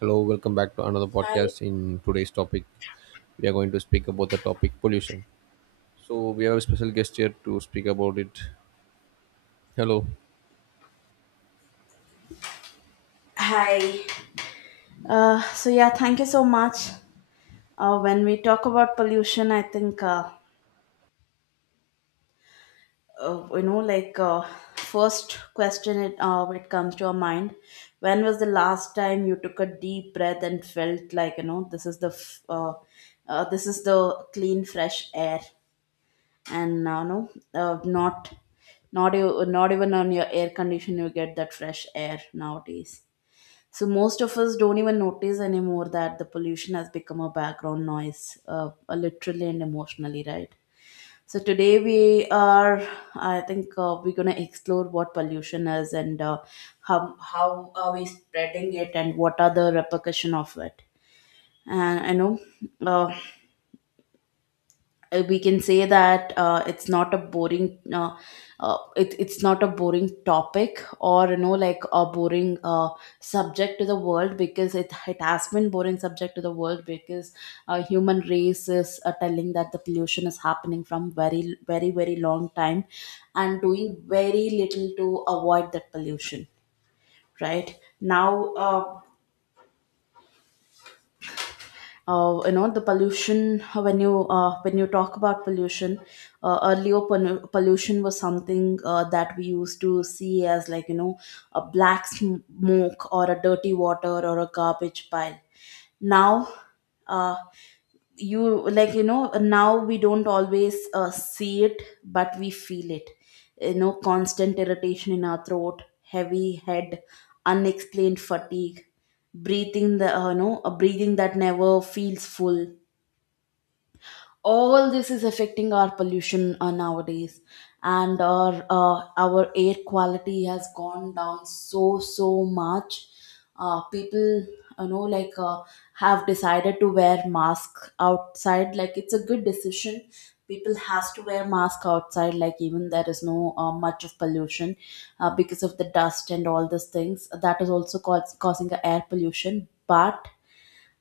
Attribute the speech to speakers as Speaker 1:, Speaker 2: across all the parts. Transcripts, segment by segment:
Speaker 1: Hello, welcome back to another
Speaker 2: Hi.
Speaker 1: podcast. In today's topic, we are going to speak about the topic pollution. So we have a special guest here to speak about it. Hello.
Speaker 2: Hi. So yeah, thank you so much. When we talk about pollution, I think uh, you know, like uh, first question it comes to our mind. When was the last time you took a deep breath and felt like you know this is the this is the clean fresh air and no uh, not not you not even on your air condition you get that fresh air nowadays. So most of us don't even notice anymore that the pollution has become a background noise, literally and emotionally, right? So today we are, I think, we're gonna explore what pollution is, and uh, how are we spreading it and what are the repercussion of it. And I know, uh, we can say that it's not a boring it's not a boring topic or you know like a boring subject to the world, because it has been boring subject to the world because human race is telling that the pollution is happening from very very very long time and doing very little to avoid that pollution right now. You know the pollution when you talk about pollution, earlier pollution was something that we used to see as like you know a black smoke or a dirty water or a garbage pile. Now uh you like you know now we don't always see it but we feel it. You know, constant irritation in our throat, heavy head, unexplained fatigue, breathing the uh a breathing that never feels full. All this is affecting our pollution nowadays, and our air quality has gone down so so much. People you know like uh, have decided to wear mask outside like it's a good decision. People has to wear mask outside like even there is no much of pollution, because of the dust and all these things that is also causing a air pollution. But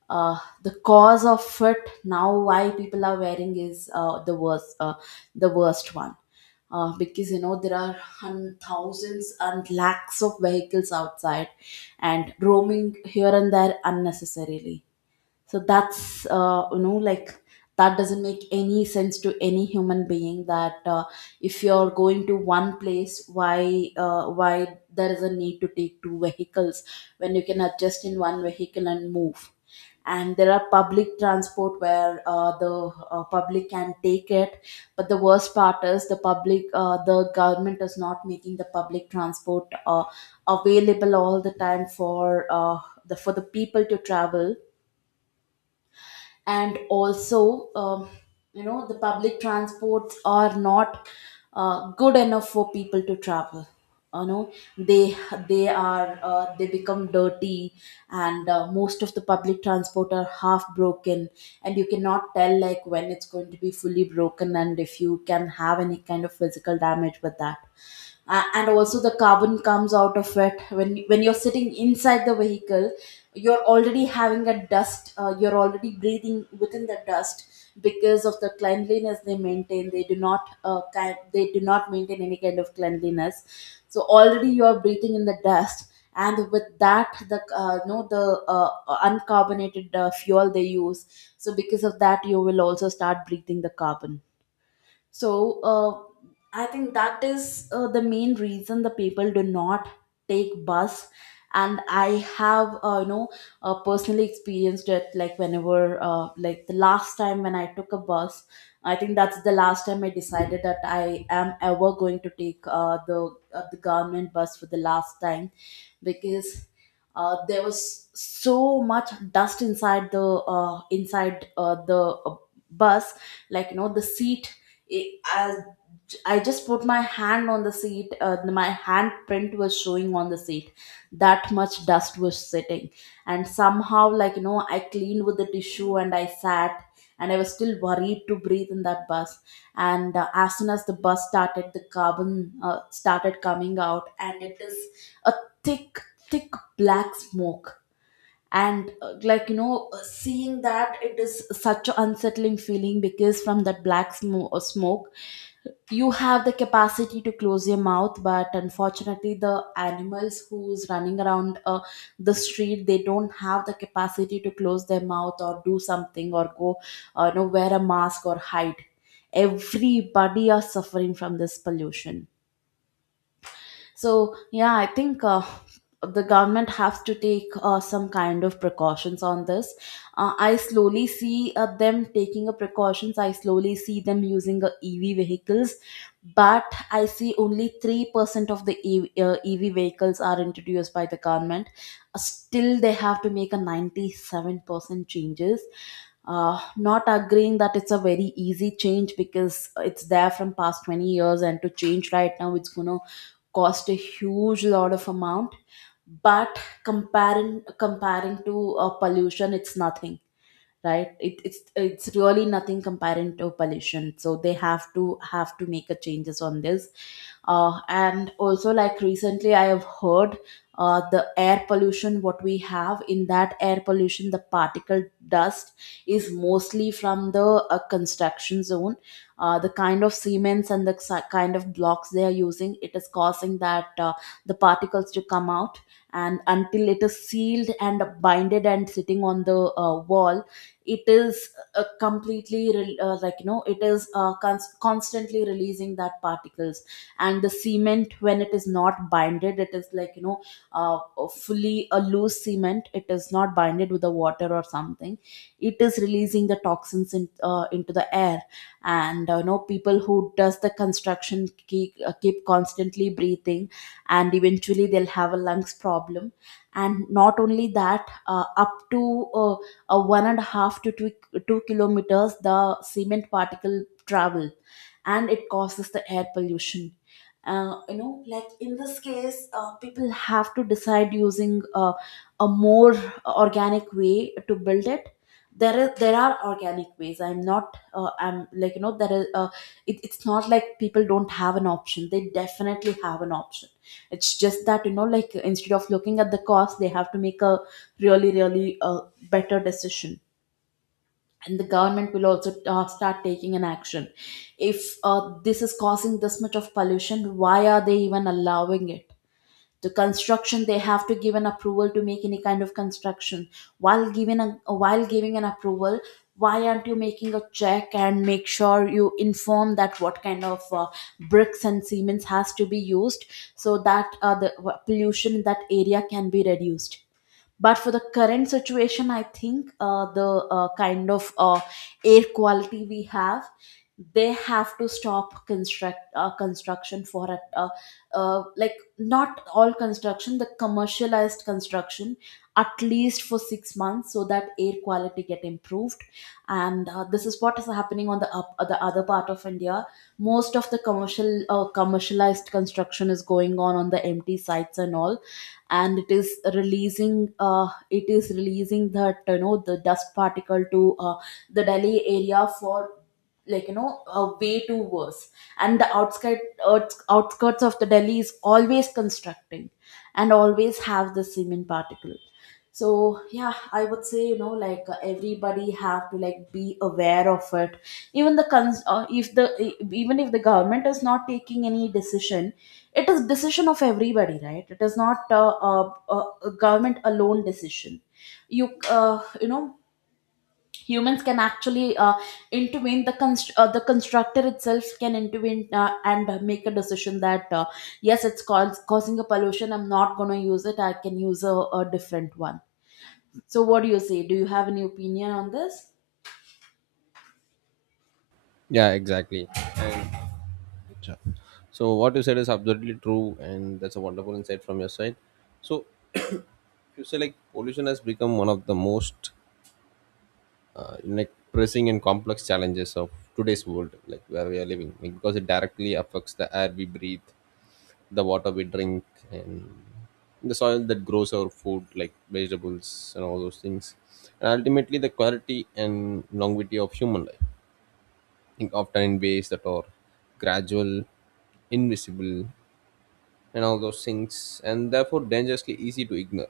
Speaker 2: the cause of it now why people are wearing is the worst one. Because you know there are thousands and lakhs of vehicles outside and roaming here and there unnecessarily. So that's that doesn't make any sense to any human being that if you're going to one place, why there is a need to take two vehicles when you can adjust in one vehicle and move? And there are public transport where the public can take it, but the worst part is the government is not making the public transport available all the time for the for the people to travel. And also you know the public transports are not good enough for people to travel. You know, they are they become dirty, and most of the public transport are half broken, and you cannot tell like when it's going to be fully broken and if you can have any kind of physical damage with that. And also the carbon comes out of it when you're sitting inside the vehicle. You're already having a dust, you're already breathing within the dust because of the cleanliness they maintain. They do not they do not maintain any kind of cleanliness. So already you are breathing in the dust, and with that the no the uncarbonated fuel they use. So because of that you will also start breathing the carbon. So I think that is the main reason the people do not take bus. And I have personally experienced it, like whenever the last time when I took a bus, I think that's the last time I decided that I am ever going to take the government bus for the last time. Because there was so much dust inside the bus. Like you know the seat, as I just put my hand on the seat. My handprint was showing on the seat. That much dust was sitting, and somehow, like you know, I cleaned with the tissue and I sat, and I was still worried to breathe in that bus. And as soon as the bus started, the carbon started coming out, and it is a thick, thick black smoke. And seeing that, it is such an unsettling feeling, because from that black smoke, you have the capacity to close your mouth, but unfortunately the animals who's running around the street, they don't have the capacity to close their mouth or do something or go you know wear a mask or hide. Everybody are suffering from this pollution. So yeah, I think the government has to take some kind of precautions on this. I slowly see them taking a precautions, I slowly see them using ev vehicles, but I see only 3% of the ev vehicles are introduced by the government. Still they have to make a 97% changes. uh, Not agreeing that it's a very easy change, because it's there from past 20 years, and to change right now it's going to cost a huge lot of amount. But comparing to pollution it's nothing. It's it's really nothing comparing to pollution, so they have to make a changes on this. And also, like recently I have heard the air pollution what we have, in that air pollution the particle dust is mostly from the construction zone. The kind of cements and the kind of blocks they are using, it is causing that the particles to come out. And until it is sealed and binded and sitting on the wall, it is uh it is constantly releasing that particles. And the cement, when it is not binded, it is like you know uh, fully a loose cement, it is not binded with the water or something. It is releasing the toxins into the air. And uh people who does the construction keep constantly breathing, and eventually they'll have a lungs problem. And not only that, up to one and a half to 2 kilometers the cement particle travel, and it causes the air pollution. Uh, you know like in this case people have to decide using a more organic way to build it. There are organic ways, I'm not I'm like you know there is it's not like people don't have an option, they definitely have an option. It's just that you know like, instead of looking at the cost, they have to make a really really better decision. And the government will also start taking an action. If this is causing this much of pollution, why are they even allowing it? The construction, they have to give an approval to make any kind of construction. While giving an approval, why aren't you making a check and make sure you inform that what kind of bricks and cements has to be used, so that the pollution in that area can be reduced? But for the current situation, I think the air quality we have, they have to stop construction for a, like not all construction, the commercialized construction, at least for 6 months, so that air quality get improved. And this is what is happening on the the other part of India. Most of the commercial commercialized construction is going on the empty sites and all, and it is releasing that you know the dust particle to the Delhi area for, like way too worse. And the outskirts outskirts of the Delhi is always constructing and always have the cement particle. So yeah, I would say, everybody have to, like, be aware of it. Even the cons- if the even if the government is not taking any decision, it is decision of everybody, right? It is not a government alone decision. you uh, you know Humans can actually intervene. The the constructor itself can intervene and make a decision that, yes, causing a pollution, I'm not going to use it, I can use a different one. So what do you say? Do you have any opinion on this?
Speaker 1: Yeah, exactly. So what you said is absolutely true, and that's a wonderful insight from your side. So you say like pollution has become one of the most like pressing and complex challenges of today's world, like where we are living, like, because it directly affects the air we breathe, the water we drink, and the soil that grows our food like vegetables and all those things, and ultimately the quality and longevity of human life. I think often in ways that are gradual, invisible, and all those things, and therefore dangerously easy to ignore,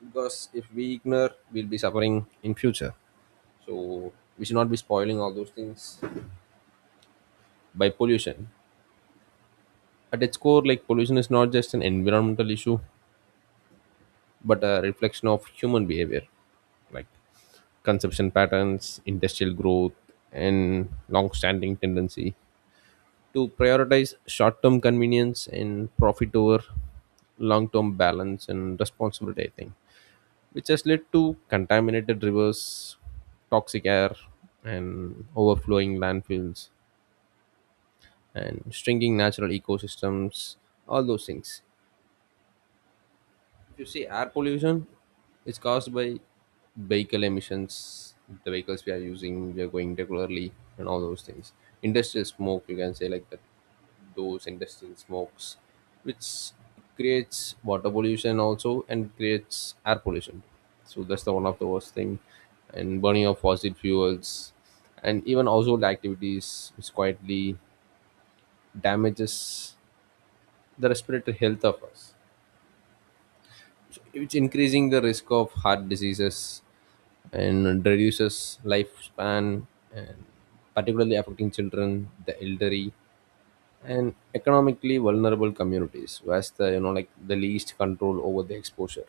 Speaker 1: because if we ignore, we'll be suffering in future. So we should not be spoiling all those things by pollution. At its core, like, pollution is not just an environmental issue but a reflection of human behavior, like consumption patterns, industrial growth, and long standing tendency to prioritize short term convenience and profit over long term balance and responsibility, I think, which has led to contaminated rivers, toxic air, and overflowing landfills, and shrinking natural ecosystems, all those things. You see, air pollution is caused by vehicle emissions, the vehicles we are using, we are going regularly, and all those things. Industrial smoke, you can say like that. Those industrial smokes which creates water pollution also and creates air pollution, so that's the one of the worst thing. And burning of fossil fuels and even household activities which quietly damages the respiratory health of us. It's increasing the risk of heart diseases and reduces lifespan, and particularly affecting children, the elderly, and economically vulnerable communities who has the, you know, like, the least control over the exposure.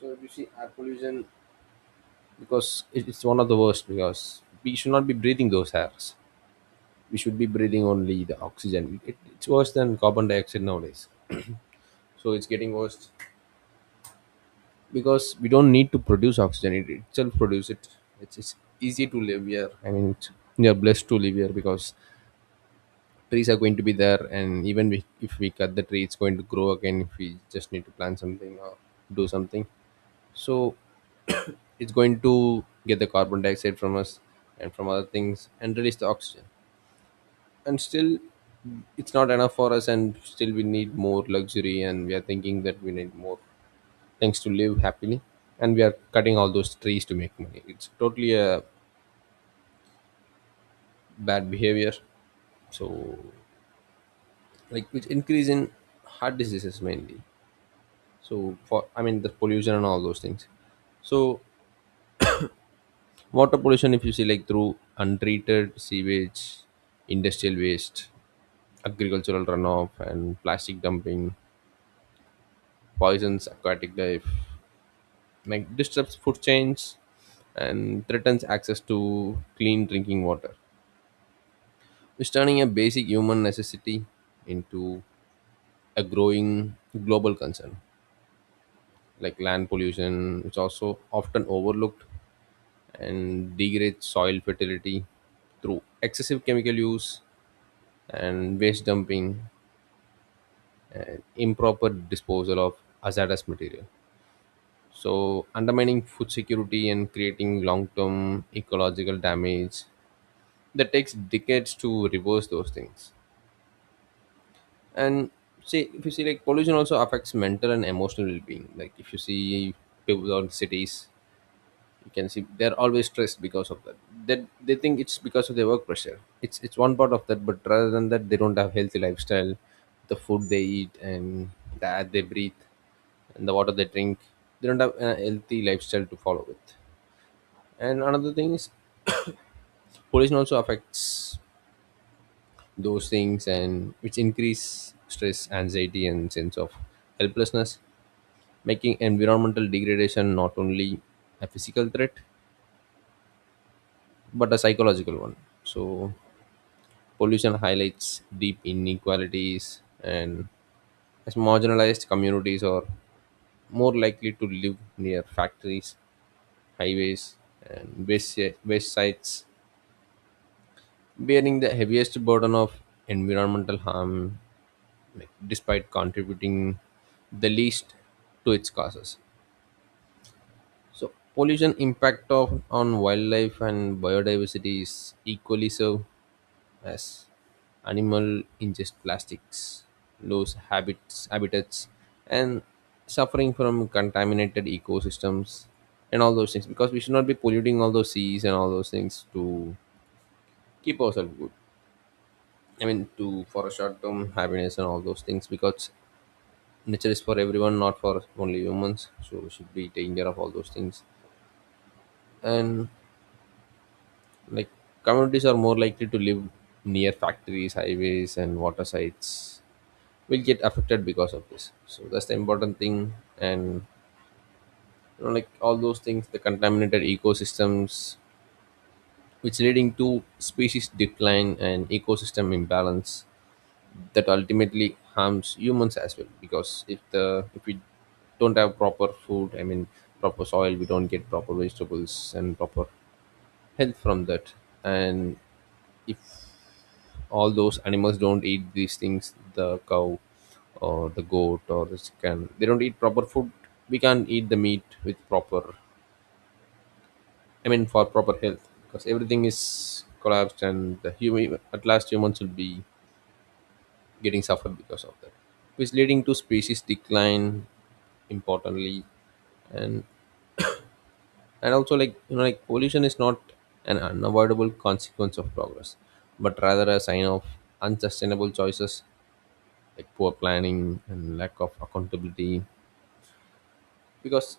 Speaker 1: So if you see air pollution, because it's one of the worst, because we should not be breathing those airs. We should be breathing only the oxygen. It's worse than carbon dioxide nowadays. So it's getting worse, because we don't need to produce oxygen, it itself produce it. It's easy to live here, I mean, it's, we are blessed to live here because trees are going to be there. And even we, if we cut the tree, it's going to grow again if we just need to plant something or do something. So it's going to get the carbon dioxide from us and from other things and release the oxygen. And still it's not enough for us, and still we need more luxury, and we are thinking that we need more. Thanks to live happily. And we are cutting all those trees to make money. It's totally a bad behavior. So, like, which increase in heart diseases mainly, so for, I mean, the pollution and all those things. So, water pollution, if you see, like, through untreated sewage, industrial waste, agricultural runoff, and plastic dumping, poisons aquatic life, like disrupts food chains, and threatens access to clean drinking water, is turning a basic human necessity into a growing global concern. Like land pollution, which also often overlooked, and degrades soil fertility through excessive chemical use and waste dumping and improper disposal of hazardous material, so undermining food security and creating long-term ecological damage that takes decades to reverse those things. And, see, if you see, like, pollution also affects mental and emotional well-being. Like, if you see people on cities, you can see they're always stressed because of that, that they think it's because of their work pressure. It's one part of that, but rather than that, they don't have healthy lifestyle, the food they eat, and the air they breathe, and the water they drink. They don't have a healthy lifestyle to follow with. And another thing is, pollution also affects those things, and which increase stress, anxiety, and sense of helplessness, making environmental degradation not only a physical threat but a psychological one. So pollution highlights deep inequalities, and as marginalized communities are more likely to live near factories, highways, and waste sites, bearing the heaviest burden of environmental harm, like, despite contributing the least to its causes. So pollution impact of on wildlife and biodiversity is equally so, as animal ingest plastics, lose habits habitats, and suffering from contaminated ecosystems and all those things, because we should not be polluting all those seas and all those things to keep ourselves good, I mean, to, for a short term happiness and all those things, because nature is for everyone, not for only humans. So we should be taking care of all those things. And, like, communities are more likely to live near factories, highways, and water sites, will get affected because of this. So that's the important thing. And, you know, like, all those things, the contaminated ecosystems, which leading to species decline and ecosystem imbalance that ultimately harms humans as well, because if we don't have proper food, I mean proper soil, we don't get proper vegetables and proper health from that. And if all those animals don't eat these things, the cow or the goat or the chicken, they don't eat proper food, we can't eat the meat with proper, I mean, for proper health, because everything is collapsed, and the human at last, humans will be getting suffer because of that, which leading to species decline importantly. and and also, like, you know, like, pollution is not an unavoidable consequence of progress but rather a sign of unsustainable choices, like poor planning and lack of accountability, because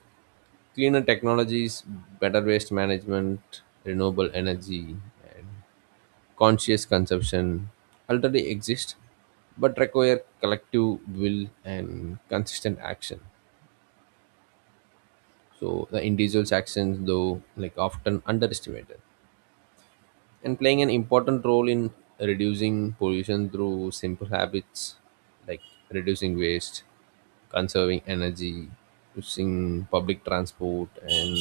Speaker 1: cleaner technologies, better waste management, renewable energy, and conscious consumption already exist but require collective will and consistent action. So the individual's actions, though, like often underestimated, and playing an important role in reducing pollution through simple habits like reducing waste, conserving energy, using public transport, and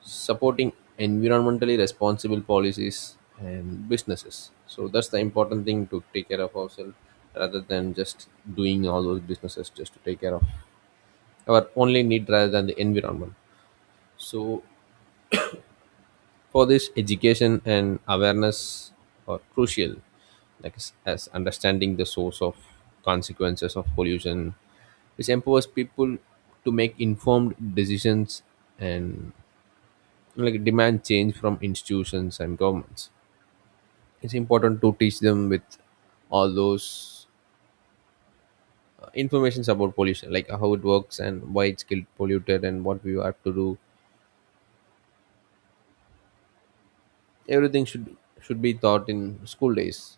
Speaker 1: supporting environmentally responsible policies and businesses. So that's the important thing, to take care of ourselves rather than just doing all those businesses just to take care of our only need rather than the environment. So, for this, education and awareness are crucial, like, as understanding the source of consequences of pollution, which empowers people to make informed decisions and, like, demand change from institutions and governments. It's important to teach them with all those informations about pollution, like how it works and why it's killed polluted and what we have to do. Everything should be taught in school days,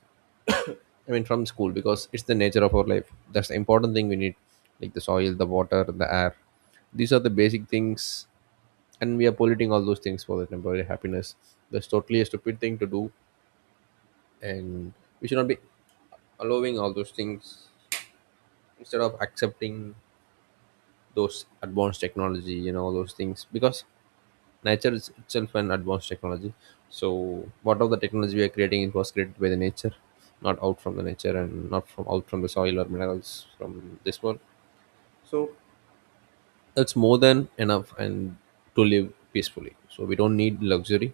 Speaker 1: I mean, from school, because it's the nature of our life. That's the important thing we need, like the soil, the water, the air. These are the basic things, and we are polluting all those things for the temporary happiness. That's totally a stupid thing to do, and we should not be allowing all those things instead of accepting those advanced technology and all those things, because nature is itself an advanced technology. So what of the technology we are creating, it was created by the nature, not out from the nature, and not from out from the soil or minerals from this world. That's more than enough, and to live peacefully, so we don't need luxury.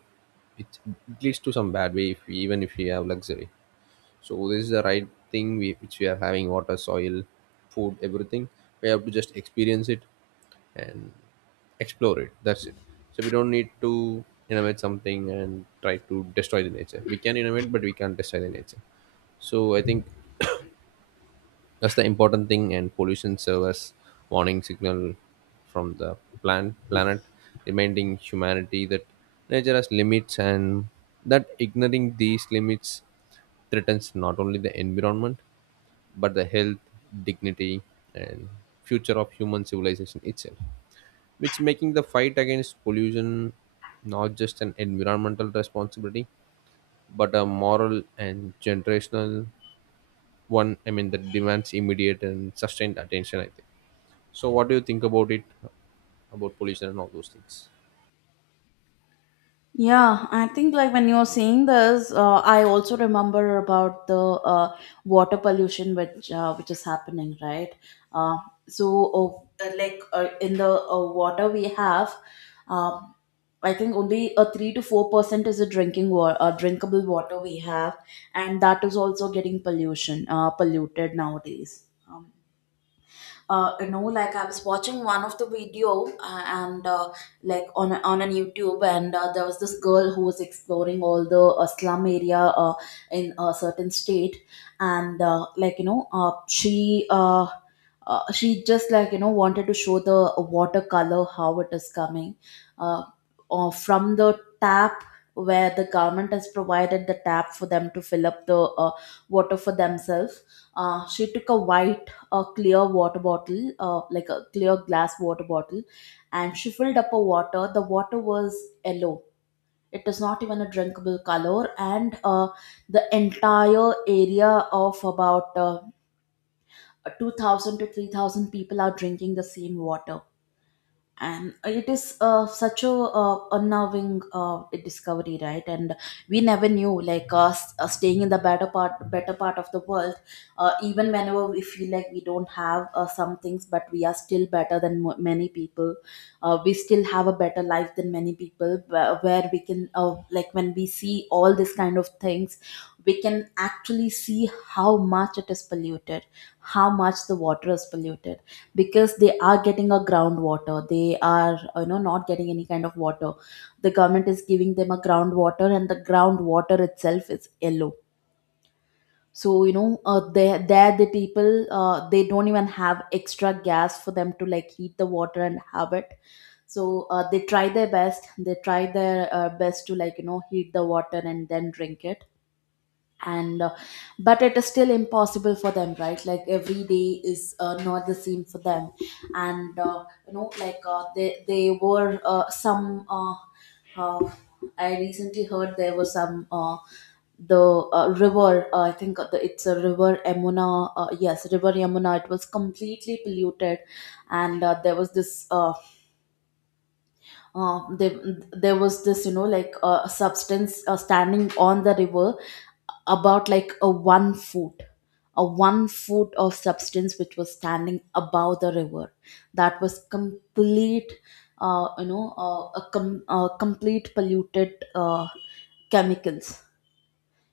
Speaker 1: It leads to some bad way if we, even if we have luxury. So this is the right thing, we, which we are having water, soil, food, everything. We have to just experience it and explore it, that's it. So we don't need to innovate something and try to destroy the nature. We can innovate, but we can't destroy the nature. So I think that's the important thing, and pollution serves warning signal from the planet, reminding humanity that nature has limits, and that ignoring these limits threatens not only the environment but the health, dignity, and future of human civilization itself. Which making the fight against pollution not just an environmental responsibility but a moral and generational one, I mean, that demands immediate and sustained attention, I think. So what do you think about it, about pollution and all those things?
Speaker 2: Yeah, I think, like, when you're saying this, I also remember about the uh, water pollution which is happening, right? Uh, in the water we have, um, I think only a 3 to 4% is a drinkable water we have, and that is also getting pollution polluted nowadays. Um, you know, like, I was watching one of the video and like, on on an YouTube, and there was this girl who was exploring all the slum area in a certain state. And she just, like, wanted to show the watercolor how it is coming, uh, or from the tap, where the government has provided the tap for them to fill up the uh, water for themselves. She took a white, a clear water bottle, like a clear glass water bottle, and she filled up a water. The water was yellow. It is not even a drinkable color. And the entire area of about 2,000 to 3,000 people are drinking the same water, and it is such a unnerving discovery, right? And we never knew, like, staying in the better part of the world, even whenever we feel like we don't have some things, but we are still better than many people. We still have a better life than many people, where we can, like, when we see all this kind of things, we can actually see how much it is polluted, how much the water is polluted, because they are getting a groundwater, they are, you know, not getting any kind of water. The government is giving them a groundwater and the groundwater itself is yellow. So, you know, there, the people, they don't even have extra gas for them to, like, heat the water and have it. So they try their best, they try their best to, like, you know, heat the water and then drink it. And but it is still impossible for them, right? Like, every day is not the same for them. And you know like they were some uh, I recently heard there was some, the river, I think, it's a river Yamuna, yes, river Yamuna, it was completely polluted. And uh, they, there was this, you know, like, substance standing on the river, about like a one foot a 1 foot of substance which was standing above the river. That was complete you know a com- complete polluted chemicals,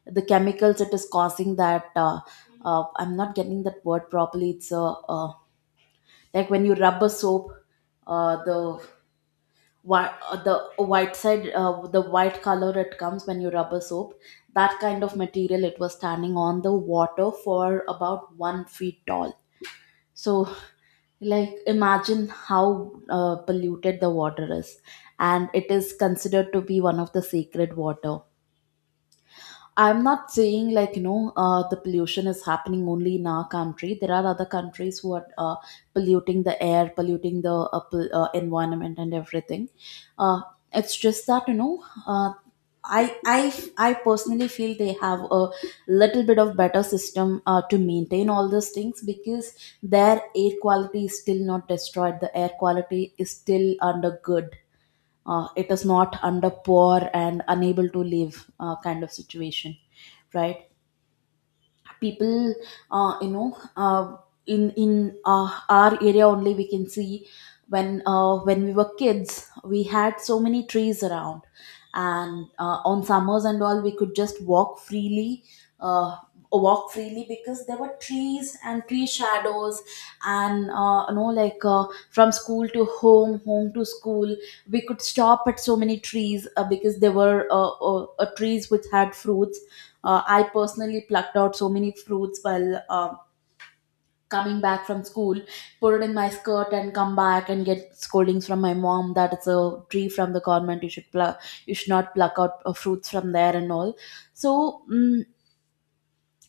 Speaker 2: the chemicals it is causing that. I'm not getting that word properly. It's a, uh, like, when you rub a soap, uh, the the white side, the white color it comes when you rub a soap. That kind of material it was standing on the water for about 1 feet tall. So, like, imagine how polluted the water is. And it is considered to be one of the sacred water. I'm not saying, like, you know, the pollution is happening only in our country. There are other countries who are polluting the air, polluting the environment, and everything. Uh, it's just that, you know, I personally feel they have a little bit of better system to maintain all those things, because their air quality is still not destroyed. The air quality is still under good, it is not under poor and unable to live kind of situation, right? people you know in our area only, we can see, when we were kids, we had so many trees around. And on summers and all, we could just walk freely, uh, because there were trees and tree shadows. And from school to home, home to school, we could stop at so many trees, because there were trees which had fruits. I personally plucked out so many fruits while coming back from school, put it in my skirt, and come back and get scoldings from my mom that it's a tree from the government. You should pluck. You should not pluck out fruits from there and all. So,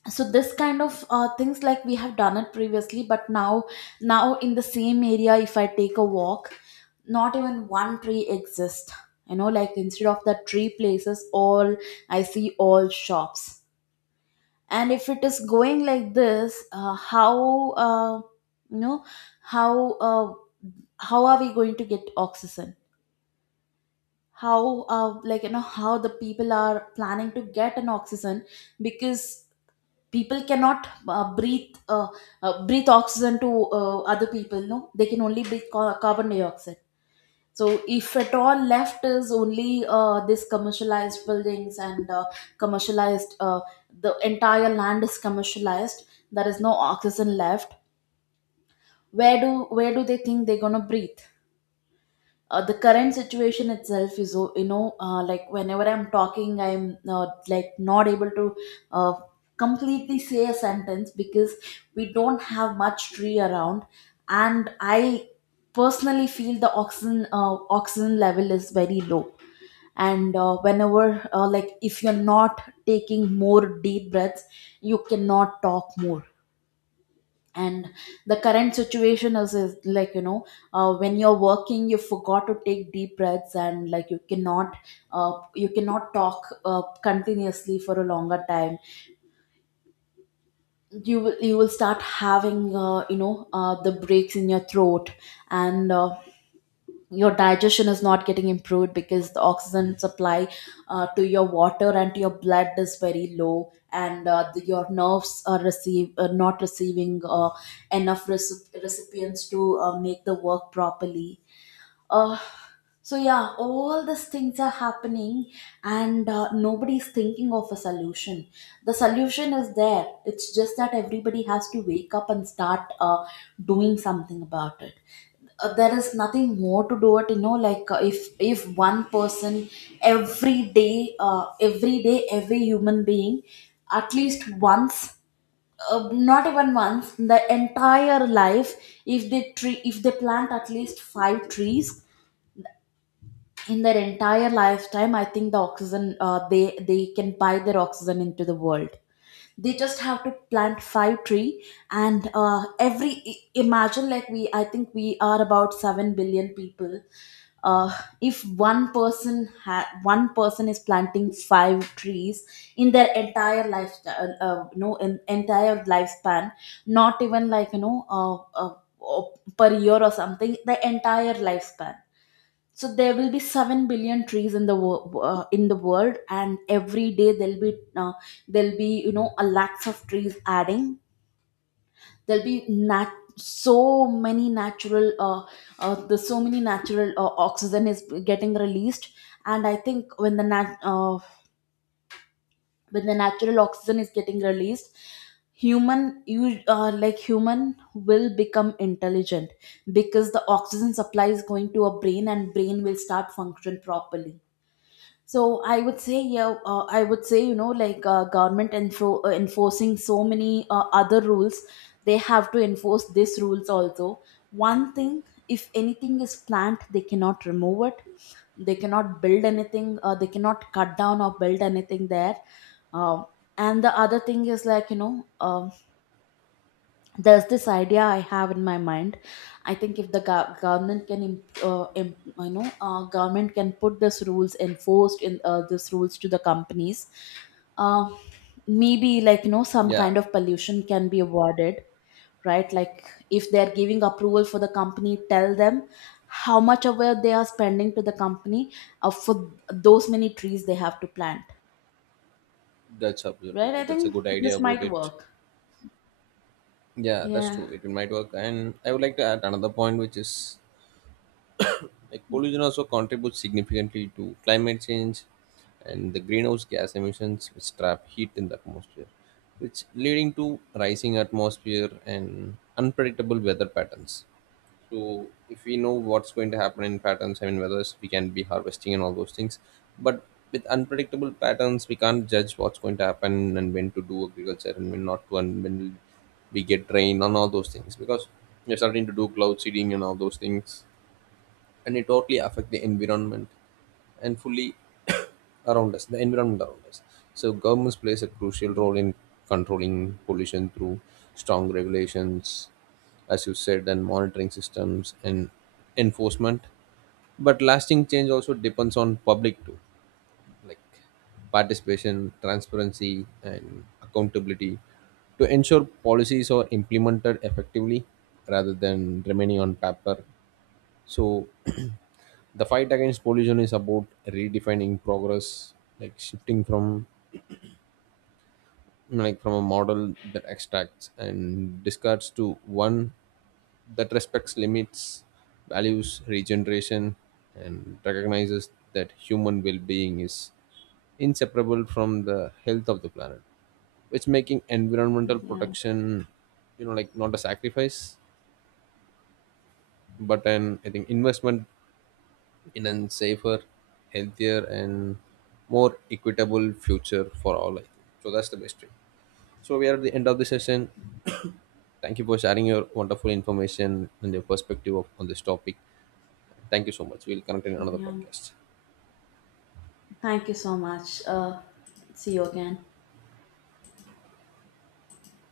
Speaker 2: so this kind of things, like, we have done it previously, but now in the same area, if I take a walk, not even one tree exists. You know, like, instead of the tree places, all I see all shops. And if it is going like this, how you know how uh, how are we going to get oxygen? How like, you know, how the people are planning to get an oxygen? Because people cannot breathe oxygen to other people. No, they can only carbon dioxide. So if at all left is only this commercialized buildings and commercialized, the entire land is commercialized, there is no oxygen left. where do where do they think they're going to breathe? The current situation itself is you know, like, whenever I'm talking, I'm like, not able to uh, completely say a sentence, because we don't have much tree around. And I personally feel the oxygen level is very low. And whenever like, if you're not taking more deep breaths, you cannot talk more. And the current is, like, you know, when you're working, you forgot to take deep breaths, and, like, you cannot talk continuously for a longer time. You will start having, the breaks in your throat. And your digestion is not getting improved, because the oxygen supply to your water and to your blood is very low. And your nerves are receive are not receiving enough recipients to make the work properly. uh, so yeah, all these things are happening. And nobody's thinking of a solution. The solution is there, it's just that everybody has to wake up and start, doing something about it. There is nothing more to do it, you know, like, if one person, every day, every human being, at least once, not even once in the entire life, if they plant at least five trees in their entire lifetime, I think the oxygen, they can buy their oxygen into the world. They just have to plant five tree. And imagine, like we I think we are about 7 billion people. uh, if one one person is planting five trees in their entire lifetime no in, entire lifespan, not even, like, you know, uh, uh, per year or something, the entire lifespan. So there will be 7 billion trees in the in the world. And every day there'll be, you know, a lakhs of trees adding. There'll be so many natural, the so many natural oxygen is getting released. And I think when the natural oxygen is getting released, human you like human will become intelligent, because the oxygen supply is going to a brain and brain will start function properly. So I would say, yeah, I would say, you know, like, enforcing so many other rules, they have to enforce these rules also. One thing, if anything is plant, they cannot remove it. They cannot build anything. They cannot cut down or build anything there. Um, and the other thing is, like, you know, there's this idea I have in my mind. I think if the government can, imp- imp- you know, government can put these rules enforced in, this rules to the companies. Uh, Maybe, like, you know, some
Speaker 1: Yeah,
Speaker 2: kind of pollution can be avoided, right? Like, if they're giving approval for the company, tell them how much aware they are spending to the company for those many trees they have to plant,
Speaker 1: that's absolutely
Speaker 2: right? I
Speaker 1: true. That's a
Speaker 2: think
Speaker 1: good idea
Speaker 2: this
Speaker 1: about
Speaker 2: might
Speaker 1: it.
Speaker 2: work.
Speaker 1: Yeah, that's
Speaker 2: Yeah,
Speaker 1: true. It might work. And I would like to add another point, which is, like, pollution also contributes significantly to climate change and the greenhouse gas emissions, which trap heat in the atmosphere, which leading to rising atmosphere and unpredictable weather patterns. So if we know what's going to happen in patterns, I mean, whether we can be harvesting and all those things. But with unpredictable patterns, we can't judge what's going to happen and when to do agriculture and when not to, and when we get rain and all those things. Because we are starting to do cloud seeding and all those things, and it totally affect the environment, and fully around us, the environment around us. So governments plays a crucial role in controlling pollution through strong regulations, as you said, and monitoring systems and enforcement, but lasting change also depends on public too, like participation, transparency, and accountability to ensure policies are implemented effectively rather than remaining on paper. So the fight against pollution is about redefining progress, like shifting from, like, from a model that extracts and discards to one that respects limits, values regeneration, and recognizes that human well-being is inseparable from the health of the planet. It's making environmental
Speaker 2: yeah,
Speaker 1: protection, you know, like, not a sacrifice, but an, I think, investment in a safer, healthier, and more equitable future for all, I think. So that's the best thing. So we are at the end of the session. Thank you for sharing your wonderful information and your perspective of, on this topic. Thank you so much. We'll connect in another
Speaker 2: yeah.
Speaker 1: podcast.
Speaker 2: Thank you so much. See you again.